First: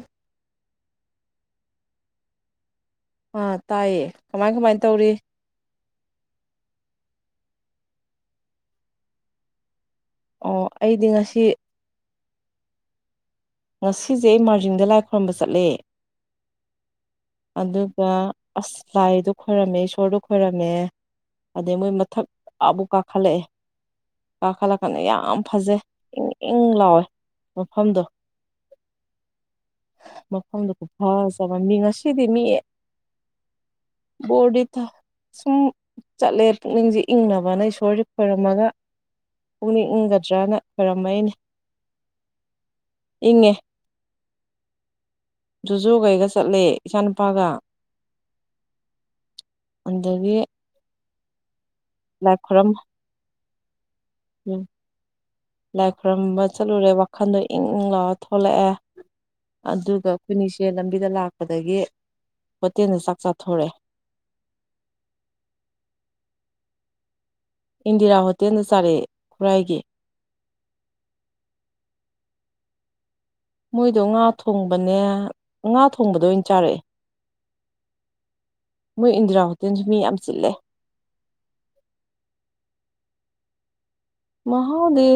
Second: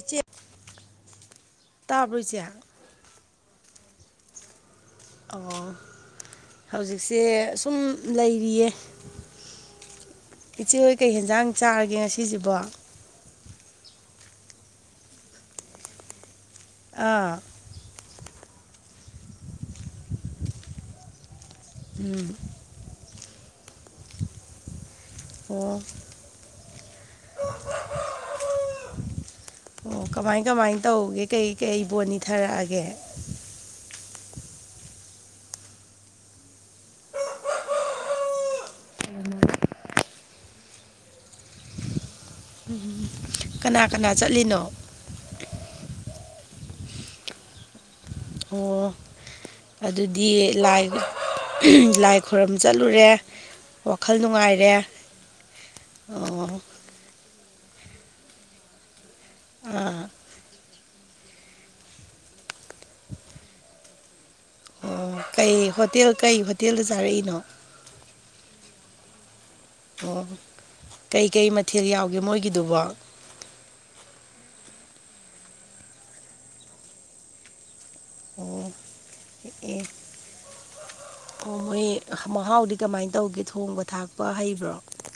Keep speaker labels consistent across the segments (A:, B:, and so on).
A: ꯏꯆꯦ ꯇꯥꯕ꯭ꯔꯣꯏ ꯏꯆꯦ
B: ꯑꯥ ꯇꯥꯏꯌꯦ ꯀꯃꯥꯏ ꯀꯃꯥꯏ ꯇꯧꯔꯤ
A: ꯑꯣ ꯍꯧꯖꯤꯛꯁꯦ ꯁꯨꯝ ꯂꯩꯔꯤꯌꯦ
B: ꯑꯣ
A: ꯏꯆꯦ ꯍꯣꯏ
B: ꯑꯩꯗꯤ
A: ꯀꯩ
B: ꯉꯁꯤ
A: ꯌꯦꯟꯖꯥꯡ ꯆꯥꯔꯒꯦ ꯉꯁꯤꯁꯤꯕꯣ
B: ꯉꯁꯤꯖꯦ ꯑꯩ ꯃꯥꯔꯖꯤꯡꯗ ꯂꯥꯏ ꯈꯣꯏꯔꯝꯕ ꯆꯠꯂꯦ
A: ꯑꯥ
B: ꯑꯗꯨꯒ ꯑꯁ ꯂꯥꯏꯗꯣ ꯈꯣꯏꯔꯝꯃꯦ ꯏꯁꯣꯔꯗꯣ ꯈꯣꯏꯔꯝꯃꯦ ꯑꯗꯩ ꯃꯣꯏ ꯃꯊꯛ ꯑꯥꯕꯨꯛ ꯀꯥꯈꯠꯂꯛꯑꯦ ꯀꯥꯈꯠꯂꯛꯀꯥꯟꯗ ꯌꯥꯝ ꯐꯖꯩ ꯏꯪ ꯏꯪ ꯂꯥꯎꯋꯦ ꯃꯐꯝꯗꯣ
A: ꯑꯣ ꯀꯃꯥꯏ
B: ꯃꯐꯝꯗꯨ
A: ꯀꯃꯥꯏ ꯇꯧꯒꯦ
B: ꯈꯨꯐꯥꯖ
A: ꯀꯩ
B: ꯑꯃ ꯃꯤ
A: ꯀꯩ ꯕꯣꯟ
B: ꯉꯁꯤꯗꯤ ꯃꯤ
A: ꯅꯤꯊꯔꯛꯑꯒꯦ
B: ꯕꯣꯔꯤꯊ ꯁꯨꯝ ꯆꯠꯂꯦ ꯄꯨꯛꯅꯤꯡꯖꯦ ꯏꯪꯅꯕꯅ ꯏꯁꯣꯔꯖꯦ ꯈꯣꯏꯔꯝꯃꯒ ꯄꯨꯛꯅꯤꯡ ꯏꯪꯒꯗ꯭ꯔꯥꯅ ꯈꯣꯏꯔꯝꯃꯛꯏꯅꯦ ꯏꯪꯉꯦ
A: ꯀꯅꯥ ꯀꯅꯥ ꯆꯠꯂꯤꯅꯣ
B: ꯖꯣꯖꯣꯒ ꯑꯩꯒ ꯆꯠꯂꯦ ꯏꯆꯥ ꯅꯨꯄꯥꯒ
A: ꯑꯣ ꯑꯗꯨꯗꯤ
B: ꯑꯗꯒꯤ
A: ꯂꯥꯏ ꯂꯥꯏ ꯈꯣꯏꯔꯝ ꯆꯠꯂꯨꯔꯦ ꯋꯥꯈꯜ ꯅꯨꯡꯉꯥꯏꯔꯦ
B: ꯂꯥꯏ ꯈꯣꯏꯔꯨꯝꯕ
A: ꯑꯣ
B: ꯆꯠꯂꯨꯔꯦ ꯋꯥꯈꯟꯗꯣ ꯏꯪ ꯏꯪ ꯂꯥꯎꯔ ꯊꯣꯛꯂꯛꯑꯦ
A: ꯑꯥ
B: ꯑꯗꯨꯒ ꯑꯩꯈꯣꯏꯅꯤꯁꯦ ꯂꯝꯕꯤꯗ ꯂꯥꯛꯄꯗꯒꯤ ꯍꯣꯇꯦꯜꯗ ꯆꯥꯛ ꯆꯥꯊꯣꯔꯛꯑꯦ
A: ꯑꯣ ꯀꯩ ꯍꯣꯇꯦꯜ ꯀꯩ ꯍꯣꯇꯦꯜꯗ ꯆꯥꯔꯛꯏꯅꯣ
B: ꯏꯟꯗꯤꯔꯥ ꯍꯣꯇꯦꯜꯗ ꯆꯥꯔꯛꯑꯦ ꯈꯨꯔꯥꯏꯒꯤ
A: ꯑꯣ ꯀꯩꯀꯩ ꯃꯊꯦꯜ ꯌꯥꯎꯒꯦ ꯃꯣꯏꯒꯤꯗꯨꯕꯣ
B: ꯃꯣꯏꯗꯣ ꯉꯥ ꯊꯣꯡꯕꯅꯦ ꯉꯥ ꯊꯣꯡꯕꯗꯣ ꯑꯣꯏꯅ ꯆꯥꯔꯛꯑꯦ ꯃꯣꯏ ꯏꯟꯗꯤꯔꯥ
A: ꯑꯦ
B: ꯍꯣꯇꯦꯜꯖꯨ ꯃꯤ ꯌꯥꯝ ꯆꯤꯜꯂꯦ
A: ꯑꯣ ꯃꯣꯏ ꯃꯍꯥꯎꯗꯤ ꯀꯃꯥꯏꯅ ꯇꯧꯒꯦ ꯊꯣꯡꯕ ꯊꯥꯛ
B: ꯃꯍꯥꯎꯗꯤ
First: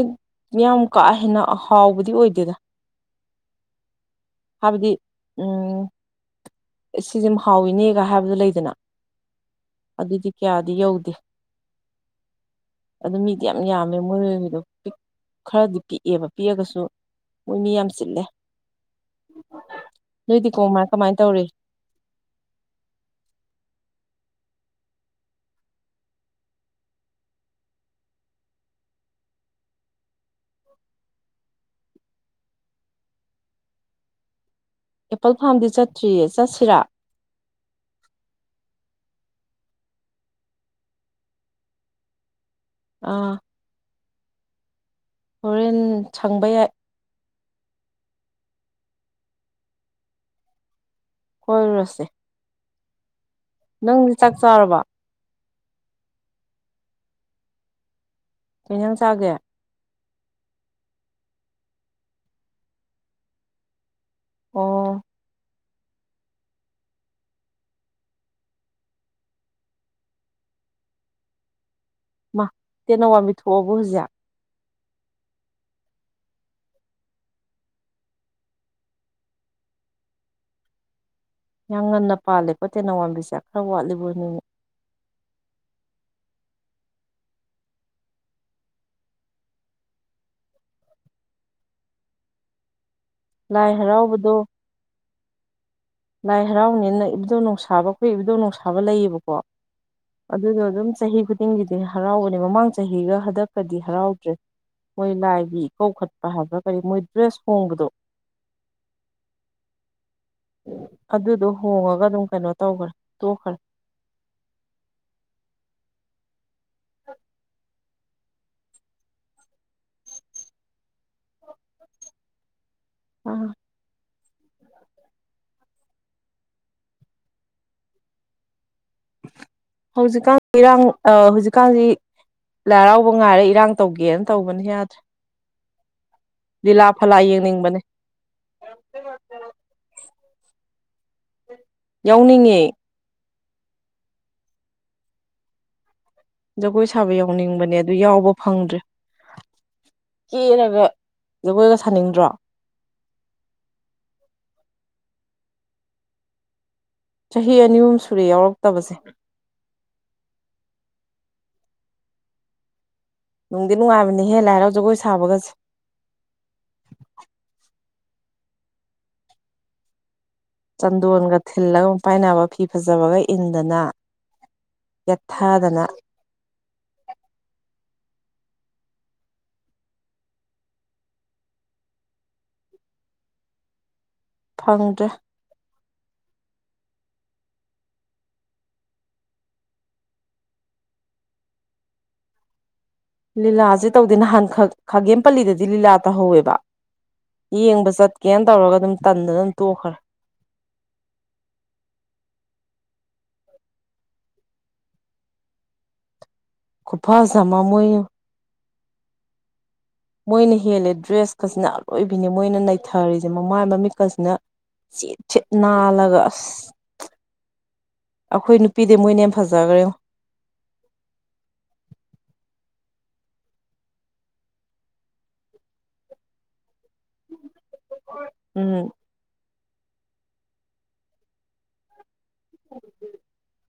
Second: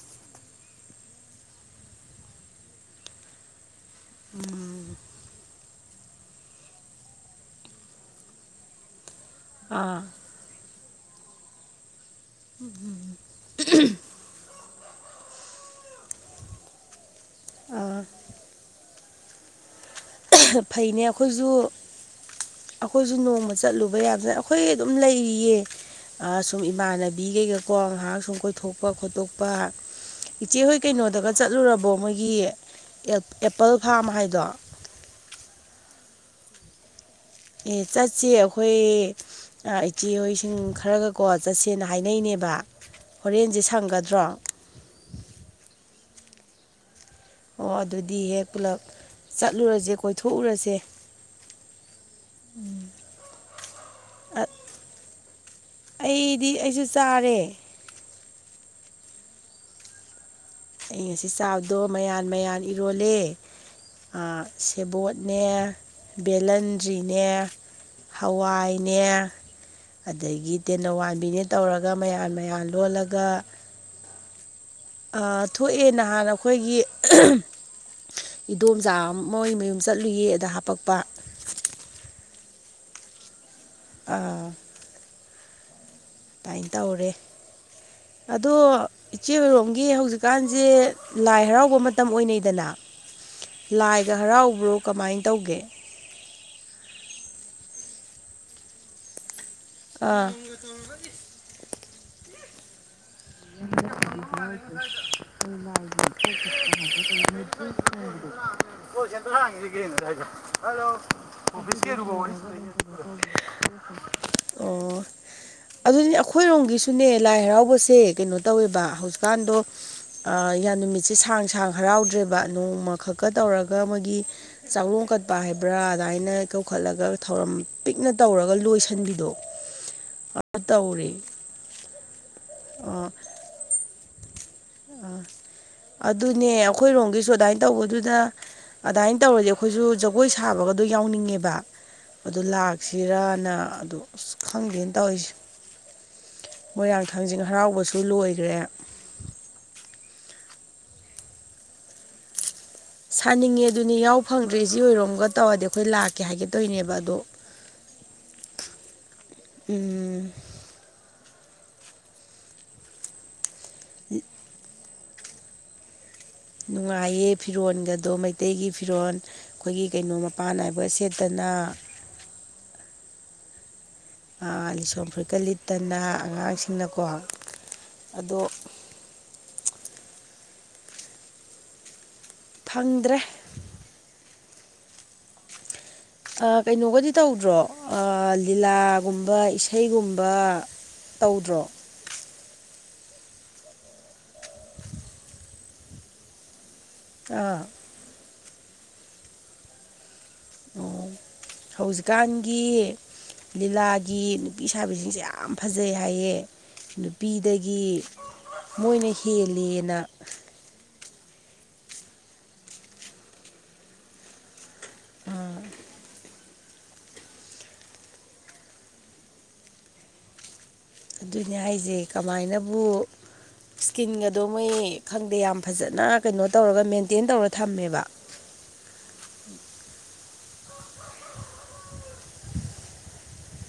B: ꯌꯥꯝ ꯀꯥ ꯍꯦꯟꯅ ꯑꯍꯥꯎꯕꯗꯤ ꯑꯣꯏꯗꯦꯗ ꯍꯥꯏꯕꯗꯤ ꯎꯝ ꯁꯤꯁꯦꯝ ꯍꯥꯎꯏꯅꯦꯒ ꯍꯥꯏꯕꯗꯨ ꯂꯩꯗꯅ
A: ꯑꯥ
B: ꯑꯗꯨꯗꯤ ꯀꯌꯥꯗꯤ ꯌꯧꯗꯦ꯫
A: [unintelligible]
B: ꯌꯝ ꯌꯥꯝ ꯑ ꯃꯣꯏꯒꯤꯗꯣ ꯄꯤꯛ ꯈꯔꯗꯤ ꯄꯤꯛꯑꯦꯕ ꯄꯤꯛꯑꯒꯁꯨ ꯃꯣꯏ ꯃꯤ ꯌꯥꯝ
A: ꯑꯥ
B: ꯆꯤꯜꯂꯦ꯫ ꯅꯣꯏꯗꯤ
A: [unintelligible]
B: ꯀꯃꯥꯏ
A: ꯐꯩꯅꯦ
B: ꯀꯃꯥꯏꯅ ꯇꯧꯔꯤ
A: ꯑꯈꯣꯏꯁꯨ ꯑꯈꯣꯏꯁꯨ ꯅꯣꯡꯃ ꯆꯠꯂꯨꯕ ꯌꯥꯝꯖ ꯑꯈꯣꯏ ꯑꯗꯨꯝ ꯂꯩꯔꯤꯌꯦ꯫ ꯑꯥ ꯁꯨꯝ ꯏꯃꯥꯟꯅꯕꯤ ꯀꯩꯒꯀꯣ ꯉꯥꯏꯍꯥꯛ ꯁꯨꯝ ꯀꯣꯏꯊꯣꯛꯄ ꯈꯣꯠꯇꯣꯛꯄ꯫ ꯏꯆꯦꯍꯣꯏ ꯀꯩꯅꯣꯗꯒ ꯆꯠꯂꯨꯔꯕꯣ ꯃꯣꯏꯒꯤ ꯑꯦꯞ ꯑꯦꯄꯜ ꯐꯥꯔꯝ ꯍꯥꯏꯗꯣ꯫
B: ꯑꯦꯄꯜ ꯐꯥꯔꯝꯗꯤ ꯆꯠꯇ꯭ꯔꯤꯌꯦ ꯆꯠꯁꯤꯔꯥ꯫
A: ꯑꯦ ꯆꯠꯁꯤ ꯑꯈꯣꯏ ꯑ ꯏꯆꯦꯍꯣꯏꯁꯤꯡ ꯈꯔꯒꯀꯣ ꯆꯠꯁꯦꯅ ꯍꯥꯏꯅꯩꯅꯦꯕ꯫
B: ꯑꯥ
A: ꯍꯣꯔꯦꯟꯁꯦ ꯁꯪꯒꯗ꯭ꯔꯣ꯫
B: ꯍꯣꯔꯦꯟ ꯁꯪꯕ ꯌꯥꯏ꯫
A: ꯑꯣ ꯑꯗꯨꯗꯤ ꯍꯦꯛ ꯄꯨꯂꯞ ꯆꯠꯂꯨꯔꯁꯦ ꯀꯣꯏꯊꯣꯛꯎꯔꯁꯦ꯫
B: ꯀꯣꯏꯔꯨꯔꯁꯦ꯫
A: ꯎꯝ
B: ꯅꯪꯗꯤ ꯆꯥꯛ ꯆꯥꯔꯕꫭ꯫
A: ꯑꯩꯗꯤ ꯑꯩꯁꯨ ꯆꯥꯔꯦ꯫
B: ꯀꯩ ꯍꯤꯟꯖꯥꯡ ꯆꯥꯒꯦ꯫
A: ꯑꯩ ꯉꯁꯤ ꯆꯥꯕꯗꯣ ꯃꯌꯥꯟ ꯃꯌꯥꯟ ꯏꯔꯣꯜꯂꯦ꯫ ꯑꯥ
B: ꯑꯣ
A: ꯁꯦꯕꯣꯠꯅꯦ꯫ ꯕꯦꯂꯟꯗ꯭ꯔꯤꯅꯦ ꯍꯋꯥꯏꯅꯦ꯫ ꯑꯗꯒꯤ ꯇꯦꯅꯧꯋꯥꯟꯕꯤꯅꯦ ꯇꯧꯔꯒ ꯃꯌꯥꯟ
B: ꯃꯥ
A: ꯃꯌꯥꯟ ꯂꯣꯜꯂꯒ
B: ꯇꯦꯅꯋꯥꯡꯕꯤ [unintelligible]
A: ꯑ ꯊꯣꯛꯑꯦ ꯅꯍꯥꯟ ꯑꯈꯣꯏꯒꯤ [unintelligible] ꯏꯗꯣꯝꯆꯥ ꯑꯃ ꯃꯣꯏ ꯃꯌꯨꯝ ꯆꯠꯂꯨꯌꯦ ꯑꯗ ꯍꯥꯄꯛꯄ꯫
B: ꯌꯥꯝ ꯉꯟꯅ ꯄꯥꯜꯂꯦꯀꯣ ꯇꯦꯅꯧꯋꯥꯝꯕꯤꯁꯦ ꯈꯔ ꯋꯥꯠꯂꯤꯕꫭ ꯅꯤꯡ
A: ꯗꯥꯏꯅ ꯇꯧꯔꯦ ꯑꯗꯣ ꯏꯆꯦ ꯑꯣꯏꯔꯣꯝꯒꯤ ꯍꯧꯖꯤꯛꯀꯥꯟꯁꯦ ꯂꯥꯏ ꯍꯔꯥꯎꯕ ꯃꯇꯝ ꯑꯣꯏꯅꯩꯗꯅ꯫
B: ꯂꯥꯏ
A: ꯂꯥꯏꯒ
B: ꯍꯔꯥꯎꯕꯗꯣ
A: ꯍꯔꯥꯎꯕ꯭ꯔꯣ ꯀꯃꯥꯏꯅ ꯇꯧꯒꯦ꯫
B: ꯂꯥꯏ ꯍꯔꯥꯎꯅꯦꯅ ꯏꯕꯨꯗꯧ ꯅꯨꯡꯁꯥꯕꯈꯣꯏ ꯏꯕꯨꯗꯧ ꯅꯨꯡꯁꯥꯕ ꯂꯩꯌꯦꯕꯀꯣ꯫
A: ꯑꯥ
B: ꯑꯗꯨꯗꯣ ꯑꯗꯨꯝ ꯆꯍꯤ ꯈꯨꯗꯤꯡꯒꯤꯗꯤ ꯍꯔꯥꯎꯕꯅꯤ ꯃꯃꯥꯡ ꯆꯍꯤꯒ ꯍꯟꯗꯛ
A: [unintelligible] [inaudible]
B: ꯏꯀꯧ ꯈꯠꯄ ꯍꯥꯏꯕ꯭ꯔꯥ ꯀꯔꯤ ꯃꯣꯏ ꯗ꯭ꯔꯦꯁ ꯍꯣꯡꯕꯗꯣ ꯑꯗꯨꯗꯣ ꯍꯣꯡꯉꯒ ꯑꯗꯨꯝ ꯀꯩꯅꯣ ꯇꯧꯈ꯭ꯔꯦ ꯇꯣꯛꯈ꯭ꯔꯦ
A: ꯑꯣ ꯑꯗꯨꯅꯦ ꯑꯈꯣꯏꯔꯣꯝꯒꯤꯁꯨꯅꯦ ꯂꯥꯏ ꯍꯔꯥꯎꯕꯁꯦ ꯀꯩꯅꯣ ꯇꯧꯋꯦꯕ ꯍꯧꯖꯤꯛꯀꯥꯟꯗꯣ ꯌꯥꯝ ꯅꯨꯃꯤꯠꯁꯦ ꯑ ꯁꯥꯡ-ꯁꯥꯡ ꯍꯔꯥꯎꯗ꯭ꯔꯦꯕ ꯅꯣꯡꯃ ꯈꯛꯀ
B: ꯑꯥ
A: ꯇꯧꯔꯒ ꯃꯣꯏꯒꯤ ꯆꯥꯛꯔꯣꯡ ꯀꯠꯄ ꯍꯥꯏꯕ꯭ꯔꯥ ꯑꯗꯨꯃꯥꯏꯅ ꯀꯧꯈꯠꯂꯒ ꯊꯧꯔꯝ ꯄꯤꯛꯅ ꯇꯧꯔꯒ ꯂꯣꯏ
B: ꯍꯧꯖꯤꯛꯀꯥꯟ ꯏꯔꯥꯡꯑ ꯍꯧꯖꯤꯛꯀꯥꯟꯁꯤ ꯂꯥꯏ
A: ꯑꯥ
B: ꯍꯔꯥꯎꯕ ꯉꯥꯏꯔꯦ ꯏꯔꯥꯡ ꯇꯧꯒꯦꯅ ꯇꯧꯕꯅꯦ ꯌꯥ
A: ꯑꯥ ꯑꯗꯨꯅꯦ
B: ꯐꯂꯥ
A: ꯑꯩꯈꯣꯏꯔꯣꯝꯒꯤꯁꯨ ꯑꯗꯨꯃꯥꯏꯅ
B: ꯌꯦꯡꯅꯤꯡꯕꯅꯦ
A: ꯇꯧꯕꯗꯨꯗ ꯑꯗꯥꯏꯅ ꯇꯧꯔꯗꯤ ꯑꯩꯈꯣꯏꯁꯨ ꯖꯒꯣꯏ ꯁꯥꯕꯒꯗꯣ ꯌꯥꯎꯅꯤꯡꯉꯦꯕ꯫
B: ꯌꯥꯎꯅꯤꯡꯉꯦ꯫
A: ꯁꯤꯔꯥꯅ ꯑꯗꯨ ꯑꯁ ꯈꯪꯗꯦꯅ ꯇꯧꯔꯤꯁꯦ꯫
B: ꯖꯒꯣꯏ
A: ꯃꯣꯏꯔꯥꯡ
B: ꯁꯥꯕ
A: ꯊꯥꯡꯖꯤꯡ
B: ꯌꯥꯎꯅꯤꯡꯕꯅꯦ ꯑꯗꯨ
A: ꯍꯔꯥꯎꯕꯁꯨ
B: ꯌꯥꯎꯕ
A: ꯂꯣꯏꯈ꯭ꯔꯦ
B: ꯐꯪꯗ꯭ꯔꯦ ꯀꯦꯔꯒ ꯖꯒꯣꯏꯒ ꯁꯥꯅꯤꯡꯗ꯭ꯔꯣ?
A: ꯁꯥꯅꯤꯡꯉꯦ ꯑꯗꯨꯅꯤ ꯌꯥꯎ ꯐꯪꯗ꯭ꯔꯦ ꯁꯤ ꯏꯆꯦ ꯑꯣꯏꯔꯣꯝꯒ ꯇꯧꯔꯗꯤ ꯑꯩꯈꯣꯏ ꯂꯥꯛꯀꯦ ꯍꯥꯏꯒꯦꯠꯇꯣꯏꯅꯦꯕ ꯑꯗꯣ꯫
B: ꯆꯍꯤ ꯑꯅꯤ ꯑꯍꯨꯝ ꯁꯨꯔꯦ ꯌꯥꯎꯔꯛꯇꯕꯁꯦ꯫
A: ꯎꯝ
B: ꯅꯨꯡꯗꯤ ꯅꯨꯡꯉꯥꯏꯕꯅꯦꯍꯦ ꯂꯥꯏ ꯍꯔꯥꯎ ꯖꯒꯣꯏ ꯁꯥꯕꯒꯁꯦ꯫
A: ꯅꯨꯡꯉꯥꯏꯌꯦ ꯐꯤꯔꯣꯜꯒꯗꯣ ꯃꯩꯇꯩꯒꯤ ꯐꯤꯔꯣꯜ ꯑꯩꯈꯣꯏꯒꯤ ꯀꯩꯅꯣ꯫ ꯃꯄꯥꯟ ꯅꯥꯏꯕ ꯁꯦꯠꯇꯅ꯫
B: ꯄꯥꯏꯅꯕ ꯐꯤ ꯐꯖꯕꯒ ꯏꯟꯗꯅ꯫
A: ꯑ ꯂꯤꯁꯣꯟꯝ ꯐꯨꯔꯤꯠꯀ
B: ꯌꯦꯠꯊꯗꯅ
A: ꯂꯤꯠꯇꯅ ꯑꯉꯥꯡꯁꯤꯡꯅꯀꯣ ꯑꯗꯣ꯫ ꯐꯪꯗ꯭ꯔꯦ
B: ꯐꯪꯗ꯭ꯔꯦ
A: [unintelligible] ꯑꯥ ꯀꯩꯅꯣꯒꯗꯤ ꯇꯧꯗ꯭ꯔꯣ ꯑꯥ ꯂꯤꯂꯥꯒꯨꯝꯕ ꯏꯁꯩꯒꯨꯝꯕ ꯇꯧꯗ꯭ꯔꯣ
B: ꯂꯤꯂꯥꯁꯦ ꯇꯧꯗꯦ ꯅꯍꯥꯟ ꯈꯥꯒꯦꯝ ꯄꯜꯂꯤꯗꯗꯤ ꯂꯤꯂꯥ ꯇꯧꯍꯧꯋꯦꯕ
A: ꯑꯥ
B: ꯌꯦꯡꯕ ꯆꯠ ꯀꯀꯦꯟ ꯇꯧꯔꯒ ꯑꯗꯨꯝ ꯇꯟꯗ ꯑꯗꯨꯝ ꯇꯣꯛꯈ꯭ꯔꯦ
A: ꯑꯣ ꯍꯧꯖꯤꯛꯀꯥꯟꯒꯤ ꯂꯤꯂꯥꯒꯤ ꯅꯨꯄꯤ ꯁꯥꯕꯤꯁꯤꯡꯁꯦ ꯌꯥꯝ ꯐꯖꯩ ꯍꯥꯏꯌꯦ
B: ꯈꯨꯐꯖ ꯑꯃ
A: ꯅꯨꯄꯤꯗꯒꯤ
B: ꯃꯣꯏ
A: ꯃꯣꯏꯅ ꯍꯦꯜꯂꯦꯅ
B: ꯃꯣꯏꯅ ꯍꯦꯜꯂꯦ ꯗ꯭ꯔꯦꯁꯀꯁꯤꯅ ꯑꯂꯣꯏꯕꯤꯅꯦ ꯃꯣꯏꯅ ꯅꯩꯊꯔꯤꯁꯦ ꯃꯃꯥꯏ ꯃꯃꯤꯠꯀꯁꯤꯅ ꯁꯤꯠ ꯁꯤꯠ ꯅꯥꯜꯂꯒ ꯑꯁ ꯑꯩꯈꯣꯏ ꯅꯨꯄꯤꯗꯤ ꯃꯣꯏꯅ ꯌꯥꯝ ꯐꯖꯈ꯭ꯔꯦ
A: ꯑꯗꯨꯏꯅꯦ ꯍꯥꯏꯁꯦ ꯀꯃꯥꯏꯅꯕꯨ ꯁ꯭ꯀꯤꯟꯒꯗꯣ ꯃꯣꯏ ꯈꯪꯗꯦ ꯌꯥꯝ ꯐꯖꯅ ꯀꯩꯅꯣ ꯇꯧꯔꯒ ꯃꯦꯟꯇꯦꯟ ꯇꯧꯔ ꯊꯝꯃꯦꯕ
B: ꯎꯝ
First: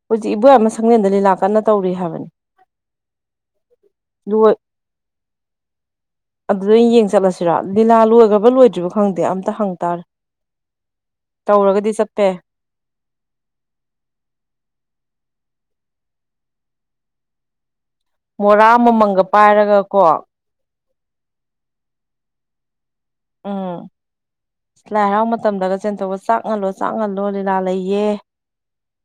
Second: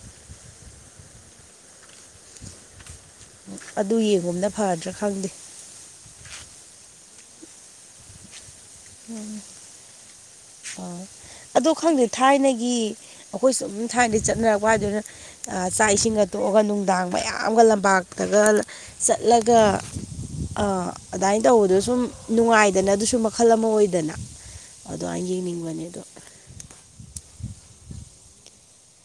B: ꯍꯧꯖꯤꯛ ꯏꯕꯣꯏ ꯑꯃ ꯁꯪꯂꯦꯟꯗ ꯂꯤꯂꯥ ꯀꯟꯅ ꯇꯧꯔꯤ ꯍꯥꯏꯕꯅꯤ
A: ꯑꯗꯨ ꯌꯦꯡꯉꯣꯅ
B: ꯂꯣꯏ
A: ꯐꯗ꯭ꯔꯥ ꯈꯪꯗꯦ
B: ꯑꯗꯨꯗ ꯌꯦꯡ ꯆꯠꯂꯁꯤꯔꯣ ꯂꯤꯂꯥ ꯂꯣꯏꯈ꯭ꯔꯕ ꯂꯣꯏ ꯍꯧꯖꯤꯕꯨ ꯈꯪꯗꯦ ꯑꯝꯇ ꯍꯪꯇꯥꯥꯔꯦ ꯇꯧꯔꯒꯗꯤ ꯆꯠꯄꯥꯌꯥꯏ
A: ꯒꯤ ꯑꯩꯈꯣꯏ ꯁꯨꯝ ꯊꯥꯏꯅꯗꯒꯤ ꯆꯠꯅꯔꯛꯄ ꯍꯥꯏꯗꯨꯅ ꯆꯥꯛ ꯏꯁꯤꯡꯒ ꯇꯣꯛꯑꯒ ꯅꯨꯡꯗꯥꯡ ꯃꯌꯥꯝꯒ ꯂꯝꯄꯥꯛ ꯅꯒ
B: ꯃꯣꯔꯥ ꯑꯃꯃꯝꯒ
A: ꯆꯠꯂꯒ
B: ꯄꯥꯏꯔꯒ ꯀꯣ
A: ꯑꯥ ꯑꯗꯨꯃꯥꯏꯅ ꯇꯧꯕꯗꯣ ꯁꯨꯝ ꯅꯨꯡꯉꯥꯏꯗꯅ ꯑꯗꯨꯁꯨꯨꯝ ꯃꯈ ꯑꯃ
B: ꯎꯝ
A: ꯑꯣꯏꯗꯅ ꯑꯗꯣ ꯑꯩ ꯌꯦꯡꯅꯤꯡꯕꯅꯦ ꯑꯗꯣ
B: ꯆꯥꯡꯍꯜꯂꯣ ꯂꯤꯂꯥ ꯂꯩꯌꯦ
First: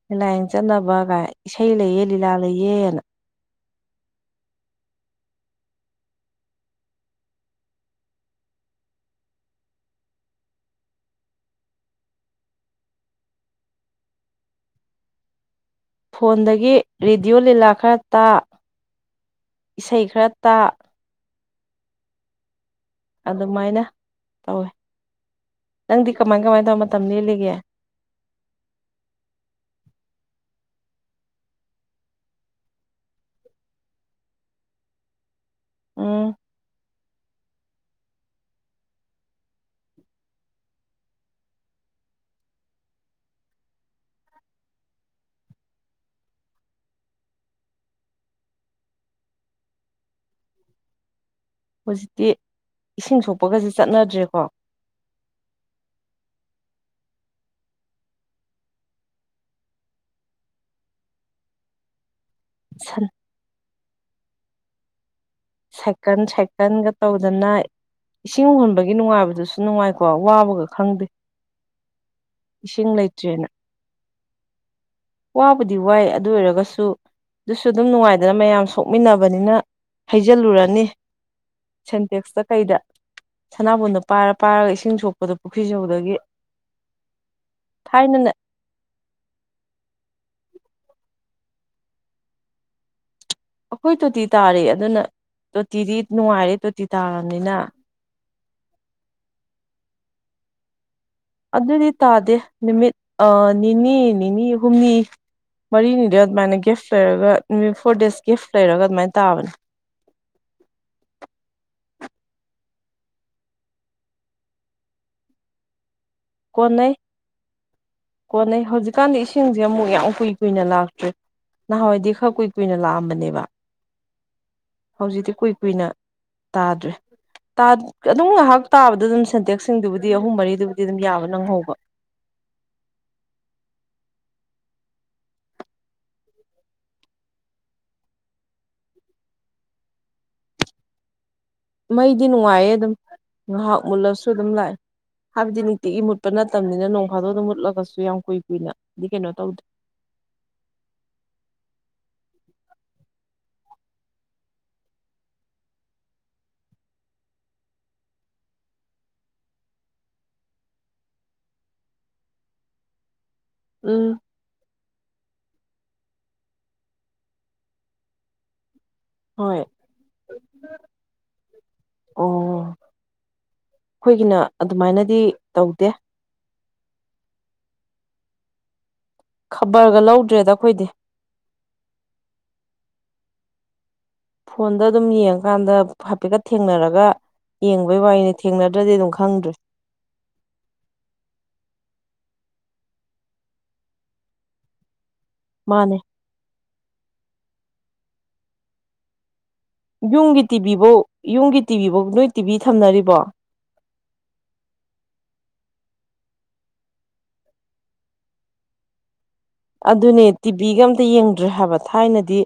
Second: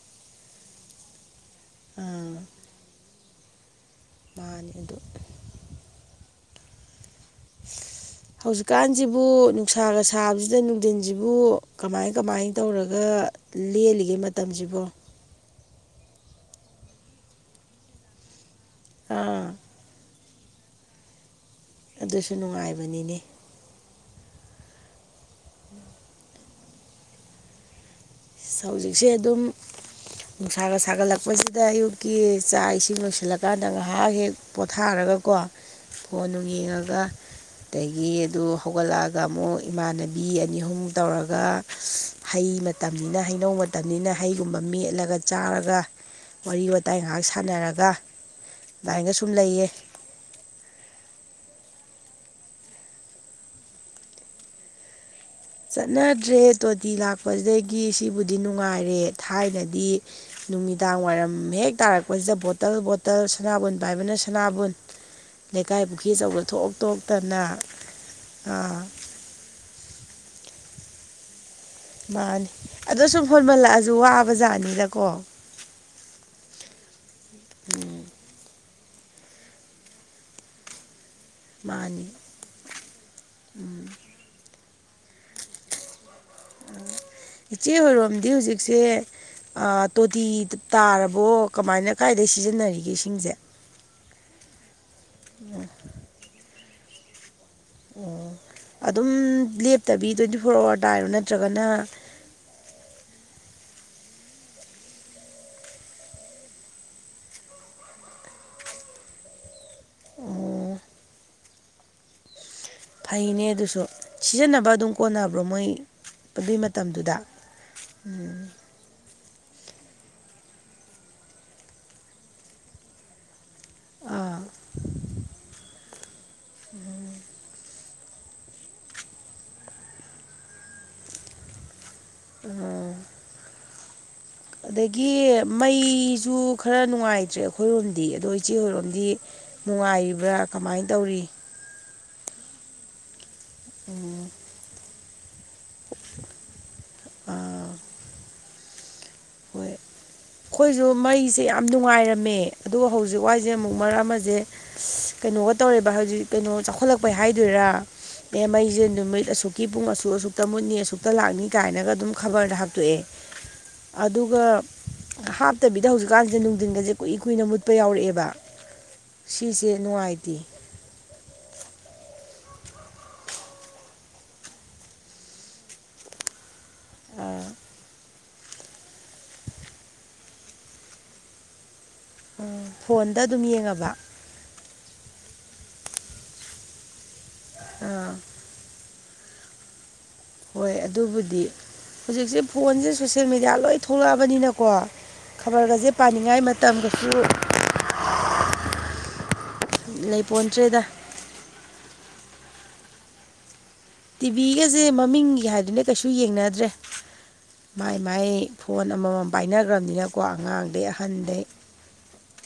B: ꯂꯤꯂꯥꯏ ꯌꯦꯡ ꯆꯠꯅꯕꯒꯥꯏ ꯏꯁꯩ ꯂꯩꯌꯦ
A: ꯑꯥ
B: ꯂꯤꯂꯥ ꯂꯩꯌꯦꯅ
A: ꯃꯥꯅꯤ ꯑꯗꯨ [unintelligible] ꯍꯧꯖꯤꯛꯀꯥꯟꯁꯤꯕꯨ ꯅꯨꯡꯁꯥꯒ ꯁꯥꯕꯁꯤꯗ ꯅꯨꯡꯊꯤꯟꯁꯤꯕꯨ ꯀꯃꯥꯏ ꯀꯃꯥꯏ ꯇꯧꯔꯒ ꯂꯦꯜꯂꯤꯒꯦ ꯃꯇꯝꯁꯤꯕꯣ
B: ꯐꯣꯟꯗꯒꯤ ꯔꯦꯗꯤꯑꯣ ꯂꯤꯂꯥ ꯈꯔ ꯇ
A: ꯑꯥ
B: ꯏꯁꯩ ꯈꯔ ꯇꯥ
A: ꯑꯗꯨꯁꯨ ꯅꯨꯡꯉꯥꯏꯕꯅꯤꯅꯦ
B: ꯑꯗꯨꯃꯥꯏꯅ ꯇꯧꯋꯦ ꯅꯪꯗꯤ ꯀꯃꯥꯏ ꯀꯃꯥꯏ ꯇꯧꯔꯒꯥ ꯃꯇꯝ ꯂꯦꯜꯂꯤꯒꯦ
A: ꯍꯧꯖꯤꯛꯁꯦ ꯑꯗꯨꯝ ꯅꯨꯡꯁꯥꯒ ꯁꯥꯒꯠꯂꯛꯄꯁꯤꯗ ꯑꯌꯨꯛꯀꯤ ꯆꯥꯛ ꯏꯁꯤꯡ ꯂꯣꯏꯁꯤꯜꯂꯀꯥꯟꯗ ꯉꯍꯥꯛ ꯍꯦꯛ ꯄꯣꯊꯥꯔꯒꯀꯣ ꯐꯣꯟ
B: ꯎꯝ
A: ꯅꯨꯡ ꯌꯦꯡꯉꯒ ꯑꯗꯒꯤ ꯑꯗꯨ ꯍꯧꯒꯠꯂꯛꯑꯒ ꯑꯃꯨꯛ ꯏꯃꯥꯟꯅꯕꯤ ꯑꯅꯤ ꯑꯍꯨꯝ ꯇꯧꯔꯒ ꯍꯩ ꯇꯝꯅꯤꯅ ꯍꯩꯅꯧ ꯃꯇꯝꯅꯤꯅ ꯍꯩꯒꯨꯝꯕ ꯃꯦꯠꯂꯒ ꯆꯥꯔꯒ ꯋꯥꯔꯤ ꯋꯥꯇꯥꯏ ꯉꯍꯥꯛ ꯁꯥꯟꯅꯔꯒ ꯑꯗꯥꯏꯒ ꯁꯨꯝ ꯂꯩꯌꯦ
B: ꯍꯧꯖꯤꯛꯇꯤ ꯏꯁꯤꯡ ꯁꯣꯛꯄꯒꯁꯦ ꯆꯠꯅꯗ꯭ꯔꯦꯀꯣ
A: ꯆꯠꯅꯗ꯭ꯔꯦ ꯇꯣꯇꯤ ꯂꯥꯛꯄꯁꯤꯗꯒꯤ ꯁꯤꯕꯨꯗꯤ ꯅꯨꯡꯉꯥꯏꯔꯦ ꯊꯥꯏꯅꯗꯤ ꯅꯨꯃꯤꯗꯥꯡ ꯋꯥꯏꯔꯝ ꯍꯦꯛ ꯇꯥꯔꯛꯄꯁꯤꯗ ꯕꯣꯠ ꯇꯜ ꯕꯣꯇꯜ ꯁꯅꯥꯕꯨꯟ ꯄꯥꯏꯕꯅ ꯁꯅꯥꯕꯨꯟ ꯂꯩꯀꯥꯏ ꯄꯨꯈ꯭ꯔꯤ
B: ꯁꯥꯏꯀꯜ
A: ꯑꯆꯧꯕꯗ ꯊꯣꯛ
B: ꯁꯥꯏꯀꯟꯒ
A: ꯊꯣꯛꯇꯅ
B: ꯇꯧꯗꯅ ꯏꯁꯤꯡ
A: ꯑꯥ
B: ꯍꯣꯟꯕꯒꯤ ꯅꯨꯡꯉꯥꯏꯕꯗꯨꯁꯨ ꯅꯨꯡꯉꯥꯏꯀꯣ ꯋꯥꯕꯒ ꯈꯪꯗꯦ
A: ꯃꯥꯅꯤ
B: ꯏꯁꯤꯡ
A: ꯑꯗꯣ ꯁꯨꯝ
B: ꯂꯩꯇ꯭ꯔꯦꯅ
A: ꯍꯣꯟꯃꯜꯂꯛꯑꯁꯨ ꯋꯥꯕꯖꯥꯠꯅꯤꯗꯀꯣ
B: ꯋꯥꯕꯨꯗꯤ ꯋꯥꯏ ꯑꯗꯨ ꯑꯣꯏꯔꯒꯁꯨ ꯑꯗꯨꯁꯨ ꯑꯗꯨꯝ ꯅꯨꯡꯉꯥꯏꯗꯅ ꯃꯌꯥꯝ ꯁꯣꯛ ꯃꯤꯟꯅꯕꯅꯤꯅ ꯍꯩꯖꯤꯜꯂꯨꯔꯅꯤ
A: ꯃꯥꯅꯤ
B: ꯁꯦꯟꯇꯦꯛꯁꯇ ꯀꯩꯗ ꯁꯅꯥꯕꯨꯟꯗꯣ ꯄꯥꯏꯔ ꯄꯥꯏꯔꯒ ꯏꯁꯤꯡ ꯁꯣꯛꯄꯗꯣ ꯄꯨꯈ꯭ꯔꯤ ꯖꯧꯗꯒꯤ
A: ꯏꯆꯦ ꯍꯣꯏꯔꯣꯝꯗꯤ ꯁꯦ ꯑꯥ ꯇꯣꯇꯤ ꯇꯥꯔꯕꯣ ꯀꯃꯥꯏꯅ ꯀꯥꯏꯗꯩꯩ ꯁꯤꯖꯤꯟꯅꯔꯤꯒꯦ ꯏꯁꯤꯡꯁꯦ
B: ꯑꯈꯣꯏ ꯇꯣꯇꯤ ꯇꯥꯔꯦ ꯑꯗꯨꯅ ꯇꯣꯇꯤꯗꯤ ꯅꯨꯡꯉꯥꯏꯔꯦ ꯇꯣꯇꯤ ꯇꯥꯔꯕꯅꯤꯅ
A: ꯑꯣ ꯑꯗꯨꯝ ꯂꯦꯞꯇꯕꯤ ꯇ꯭ꯋꯦꯟꯇꯤ ꯐꯣꯔ ꯑꯋꯥꯔꯗꯥꯏꯔꯣ ꯅꯠꯇ
B: ꯑꯗꯨꯗꯤ ꯇꯥꯗꯦ ꯅꯨꯃꯤꯠ ꯑꯥ ꯅꯤꯅꯤ ꯅꯤꯅꯤ ꯍꯨꯝꯅꯤ ꯃꯔꯤꯅꯤꯗ ꯑꯗꯨꯃꯥꯏꯅ ꯒꯦꯐ ꯂꯩꯔꯒ ꯅꯨꯃꯤꯠ ꯐꯣꯔ ꯗꯦꯖ ꯒꯤꯐ ꯂꯩꯔꯒ ꯑꯗꯨꯃꯥꯏꯅ ꯇꯥꯕꯅꯦ
A: ꯑꯣ ꯐꯩꯅꯦ ꯑꯗꯨꯁꯨ ꯁꯤꯖꯤꯟꯅꯕ ꯑꯗꯨꯝ ꯀꯣꯟꯅꯕ꯭ꯔꯣ ꯃꯣꯏ ꯑꯗꯨꯏ
B: ꯀꯣꯟꯅꯩ
A: ꯃꯇꯝꯗꯨꯗ ꯎꯝ
B: ꯀꯥꯟꯗꯤ ꯏꯁꯤꯡꯁꯦ ꯑꯃꯨꯛ ꯌꯥꯝ ꯀꯨꯏ ꯀꯨꯏꯅ ꯂꯥꯛꯇꯔꯦ ꯅꯍꯥꯟꯋꯥꯏꯗꯤ ꯈꯔ ꯀꯨꯏ ꯀꯨꯏꯅ ꯂꯥꯛꯑꯝꯕꯅꯦꯕ
A: ꯑꯥ
B: ꯍꯧꯖꯤꯛꯇꯤ ꯀꯨꯏ ꯀꯨꯏꯅ ꯇꯥꯗ꯭ꯔꯦ ꯇꯥ ꯑꯗꯨꯝ ꯉꯥꯍꯥꯛ ꯇꯥꯕꯗ ꯑꯗꯨꯝ ꯁꯦꯟꯇꯦꯛꯁꯁꯤꯡꯗꯨꯕꯨꯗꯤ ꯑꯍꯨꯝ ꯃꯔꯤꯗꯨꯕꯨꯗꯤ ꯑꯗꯨꯝ ꯌꯥꯕ ꯅꯪꯍꯧꯕ
A: ꯑꯣ ꯑꯗꯒꯤ ꯃꯩꯁꯨ ꯈꯔ ꯅꯨꯡꯉꯥꯏꯇ꯭ꯔꯦ ꯑꯈꯣꯏꯔꯣꯝꯗꯤ ꯑꯗꯣ ꯏꯆꯦ ꯍꯣꯏꯔꯣꯝꯗꯤ ꯅꯨꯡꯉꯥꯏꯔꯤꯕ꯭ꯔꯥ ꯀꯃꯥꯏ ꯇꯧꯔꯤ
B: ꯃꯩꯗꯤ ꯅꯨꯡꯉꯥꯏꯌꯦ ꯑꯗꯨꯝ ꯉꯥꯍꯥꯛ
A: ꯎꯝ
B: ꯃꯨꯠꯂꯁꯨ ꯑꯗꯨꯝ ꯂꯥꯛꯑꯦ ꯍꯥꯏꯕꯗꯤ ꯅꯨꯡꯇꯤꯒꯤ ꯃꯨꯠꯄ ꯅꯠꯇꯕꯅꯤꯅ ꯅꯣꯡꯐꯥꯗꯣꯛ ꯑꯗꯨꯝ
A: ꯑꯥ
B: ꯃꯨꯠꯂꯒꯁꯨ ꯌꯥꯝ ꯀꯨꯏ ꯀꯨꯏꯅꯗꯤ ꯀꯩꯅꯣ ꯇꯧꯗꯦ
A: ꯑꯈꯣꯏꯁꯨ ꯃꯩꯁꯦ ꯌꯥꯝ ꯅꯨꯡꯉꯥꯏꯔꯝꯃꯦ ꯑꯗꯨꯒ ꯍꯧꯖꯤꯛ ꯋꯥꯏꯁꯦ ꯑꯃꯨꯛ ꯃꯔꯛ ꯑꯃꯁꯦ ꯀꯩꯅꯣꯒ ꯇꯧꯔꯦꯕ ꯍꯧꯖꯤꯛ ꯀꯩꯅꯣ ꯆꯥꯎꯈꯠꯂꯛꯄꯩ ꯍꯥꯏꯗꯣꯏꯔꯥ ꯑꯦ ꯃꯩꯁꯦ ꯅꯨꯃꯤꯠ ꯑꯁꯨꯛꯀꯤ ꯄꯨꯡ ꯑꯁꯨꯛ ꯑꯁꯨꯛꯇ ꯃꯨꯠꯅꯤ ꯑꯁꯨꯛꯇ ꯂꯥꯛꯅꯤ ꯀꯥꯏꯅꯒ ꯑꯗꯨꯝ ꯈꯕꯔꯗ ꯍꯥꯞꯇꯣꯛꯑꯦ
B: ꯎꯝ
A: ꯑꯗꯨꯒ ꯍꯥꯞꯇꯕꯤꯗ ꯍꯧꯖꯤꯛꯀꯥꯟꯁꯤ ꯅꯨꯡꯗꯤꯟꯒꯁꯦ ꯀꯨꯏ ꯀꯨꯏꯅ ꯃꯨꯠꯄ ꯌꯥꯎꯔꯛꯑꯦꯕ
B: ꯍꯣꯏ
A: ꯁꯤꯁꯦ ꯅꯨꯡꯉꯥꯏꯇꯦ
B: ꯑꯣ ꯑꯈꯣꯏꯒꯤꯅ ꯑꯗꯨꯃꯥꯏꯅꯗꯤ ꯇꯧꯗꯦ
A: ꯑꯥ
B: ꯈꯕꯔꯒ ꯂꯧꯗ꯭ꯔꯦꯗ ꯑꯈꯣꯏꯗꯤ
A: ꯎꯝ ꯐꯣꯟꯗ ꯑꯗꯨꯝ ꯌꯦꯡꯉꯕ
B: ꯐꯣꯟꯗ ꯑꯗꯨꯝ ꯌꯦꯡꯉꯀꯥꯟꯗ ꯍꯥꯏꯐꯦꯠꯀ ꯊꯦꯡꯅꯔꯒ ꯌꯦꯡꯕꯩ
A: ꯑꯥ
B: ꯋꯥꯔꯤꯅꯤ ꯊꯦꯡꯅꯗ꯭ꯔꯗꯤ ꯑꯗꯨꯝ ꯈꯪꯗ꯭ꯔꯦ
A: ꯍꯣꯏ ꯑꯗꯨꯕꯨꯗꯤ ꯍꯧꯖꯤꯛꯁꯦ ꯐꯣꯟꯁꯦ ꯁꯣꯁꯦꯜ ꯃꯦꯗꯤꯌꯥ ꯂꯣꯏ ꯊꯣꯛꯂꯛꯑꯕꯅꯤꯅꯀꯣ ꯈꯕꯥꯔꯒꯁꯦ
B: ꯃꯥꯅꯦ
A: ꯄꯥꯅꯤꯡꯉꯥꯏ ꯃꯇꯝꯁꯨ
B: ꯌꯨꯝꯒꯤ ꯇꯤꯚꯤ
A: ꯂꯩꯄꯣꯟꯇ꯭ꯔꯦꯗ
B: ꯐꯧ ꯌꯨꯝꯒꯤ ꯇꯤꯚꯤ ꯐꯧ ꯅꯣꯏ ꯇꯤꯚꯤ ꯊꯝꯅꯔꯤꯕꯣ
A: ꯇꯤꯚꯤꯒꯁꯦ ꯃꯃꯤꯡꯒꯤ ꯍꯥꯏꯗꯨꯅꯦ ꯀꯩꯁꯨ ꯌꯦꯡꯅꯗ꯭ꯔꯦ ꯃꯥꯏ ꯃꯥꯏ ꯐꯣꯟ ꯑꯃꯃꯝ ꯄꯥꯏꯅꯈ꯭ꯔꯕꯅꯤꯅꯀꯣ
B: ꯑꯗꯨꯅꯦ ꯇꯤꯚꯤꯒ
A: ꯑꯉꯥꯡꯗꯩ
B: ꯑꯝꯇ
A: ꯑꯍꯟꯗꯩ
B: ꯌꯦꯡꯗ꯭ꯔꯦ ꯍꯥꯏꯕ ꯊꯥꯏꯅꯗꯤ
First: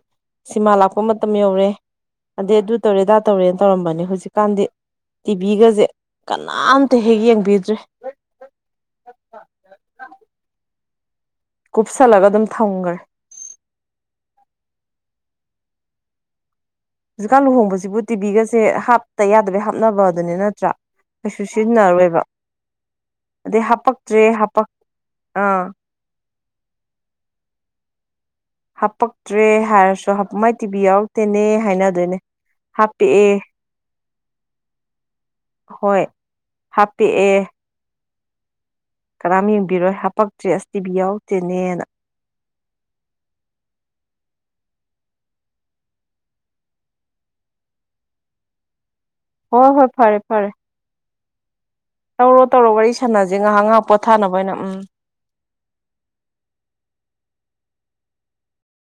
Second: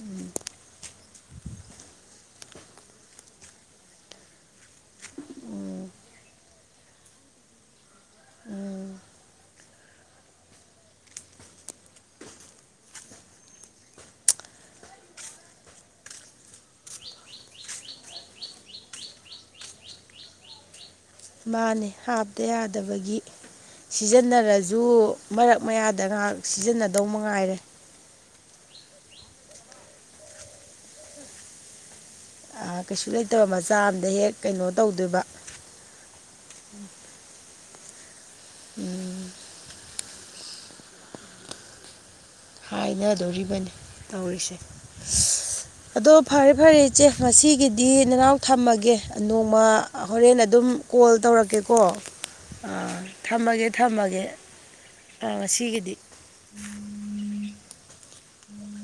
B: ꯁꯤꯃꯥ ꯂꯥꯛꯄ ꯃꯇꯝ ꯌꯧꯔꯦ ꯑꯗꯩ ꯑꯗꯨ ꯇꯧꯔꯦ ꯑꯗꯥ ꯇꯧꯔꯦꯅ ꯇꯧꯔꯝꯕꯅꯦ ꯍꯧꯖꯤꯛꯀꯥꯟꯗꯤ ꯇꯤꯚꯤꯒꯁꯦ ꯀꯅꯥꯝꯇ ꯍꯦꯛ ꯌꯦꯡꯕꯤꯗ꯭ꯔꯦ
A: ꯎꯝ
B: ꯀꯨꯞꯁꯜꯂꯒ ꯑꯗꯨꯝ ꯊꯝꯈ꯭ꯔꯦ ꯍꯧꯖꯤꯛꯀꯥꯟ ꯂꯨꯍꯣꯡꯕꯁꯤꯕꯨ ꯇꯤꯕꯤꯒꯁꯦ ꯍꯥꯞꯇ ꯌꯥꯗꯕꯩ ꯍꯥꯞꯅꯕ ꯑꯗꯨꯅꯤ ꯅꯠꯇ꯭ꯔꯥ ꯀꯩꯁꯨ
A: ꯃꯥꯅꯦ
B: ꯁꯤꯖꯤꯟꯅꯔꯣꯏꯕ
A: ꯍꯥꯞꯇ ꯌꯥꯗꯕꯒꯤ
B: ꯑꯗꯩ ꯍꯥꯄꯛꯇ꯭ꯔꯦ ꯍꯥꯄꯛ
A: ꯁꯤꯖꯤꯟꯅꯔꯁꯨ ꯃꯔꯛ
B: ꯑꯥ
A: ꯃꯌꯥꯗ ꯗ ꯉꯥꯏꯍꯥꯛ ꯁꯤꯖꯤꯟꯅꯗꯧ ꯃꯉꯥꯏꯔꯦ
B: ꯍꯥꯞꯄꯛꯇ꯭ꯔꯦ ꯍꯥꯏꯔꯁꯨ ꯃꯥꯏ ꯇꯤꯚꯤ ꯌꯥꯎꯔꯛꯇꯦꯅꯦ ꯍꯥꯏꯅꯗꯣꯏꯅꯦ
A: ꯀꯩꯁꯨ
B: ꯍꯥꯞꯄꯛꯑꯦ
A: ꯂꯩꯇꯕ ꯃꯆꯥ ꯑꯝꯗ ꯍꯦꯛ ꯀꯩꯅꯣ ꯇꯧꯗꯣꯏꯕ
B: ꯍꯣꯏ ꯍꯥꯞꯄꯛꯑꯦ ꯀꯅꯥꯝ ꯌꯦꯡꯕꯤꯔꯣꯏ ꯍꯥꯞꯄꯛꯇ꯭ꯔꯦ ꯑꯁ ꯇꯤꯚꯤ ꯌꯥꯎꯗꯦꯅꯦꯅ
A: ꯍꯥꯏꯅꯗꯣꯔꯤꯕꯅꯤ ꯇꯧꯔꯤꯁꯦ ꯑꯗꯣ ꯐꯔꯦ ꯐꯔꯦ ꯏꯆꯦ ꯉꯁꯤꯒꯤꯗꯤ ꯅꯅꯥꯎ ꯊꯝꯃꯒꯦ ꯅꯣꯡꯃ
B: ꯍꯣꯏ ꯍꯣꯏ ꯐꯔꯦ
A: ꯍꯣꯔꯦꯟ
B: ꯐꯔꯦ
A: ꯑꯗꯨꯝ ꯀꯣꯜ ꯇꯧꯔꯛꯀꯦꯀꯣ
B: ꯇꯧꯔꯣ ꯇꯧꯔꯣ ꯋꯥꯔꯤ
A: ꯑꯥ
B: ꯁꯥꯟꯅꯁꯦ ꯉꯥꯏꯍꯥꯛ
A: ꯊꯝꯃꯒꯦ
B: ꯉꯥꯏꯍꯥꯛ
A: ꯊꯝꯃꯒꯦ
B: ꯄꯣꯠꯊꯥꯅꯕ ꯑꯣꯏꯅ ꯎꯝ
A: ꯑꯥ ꯉꯁꯤꯒꯤꯗꯤ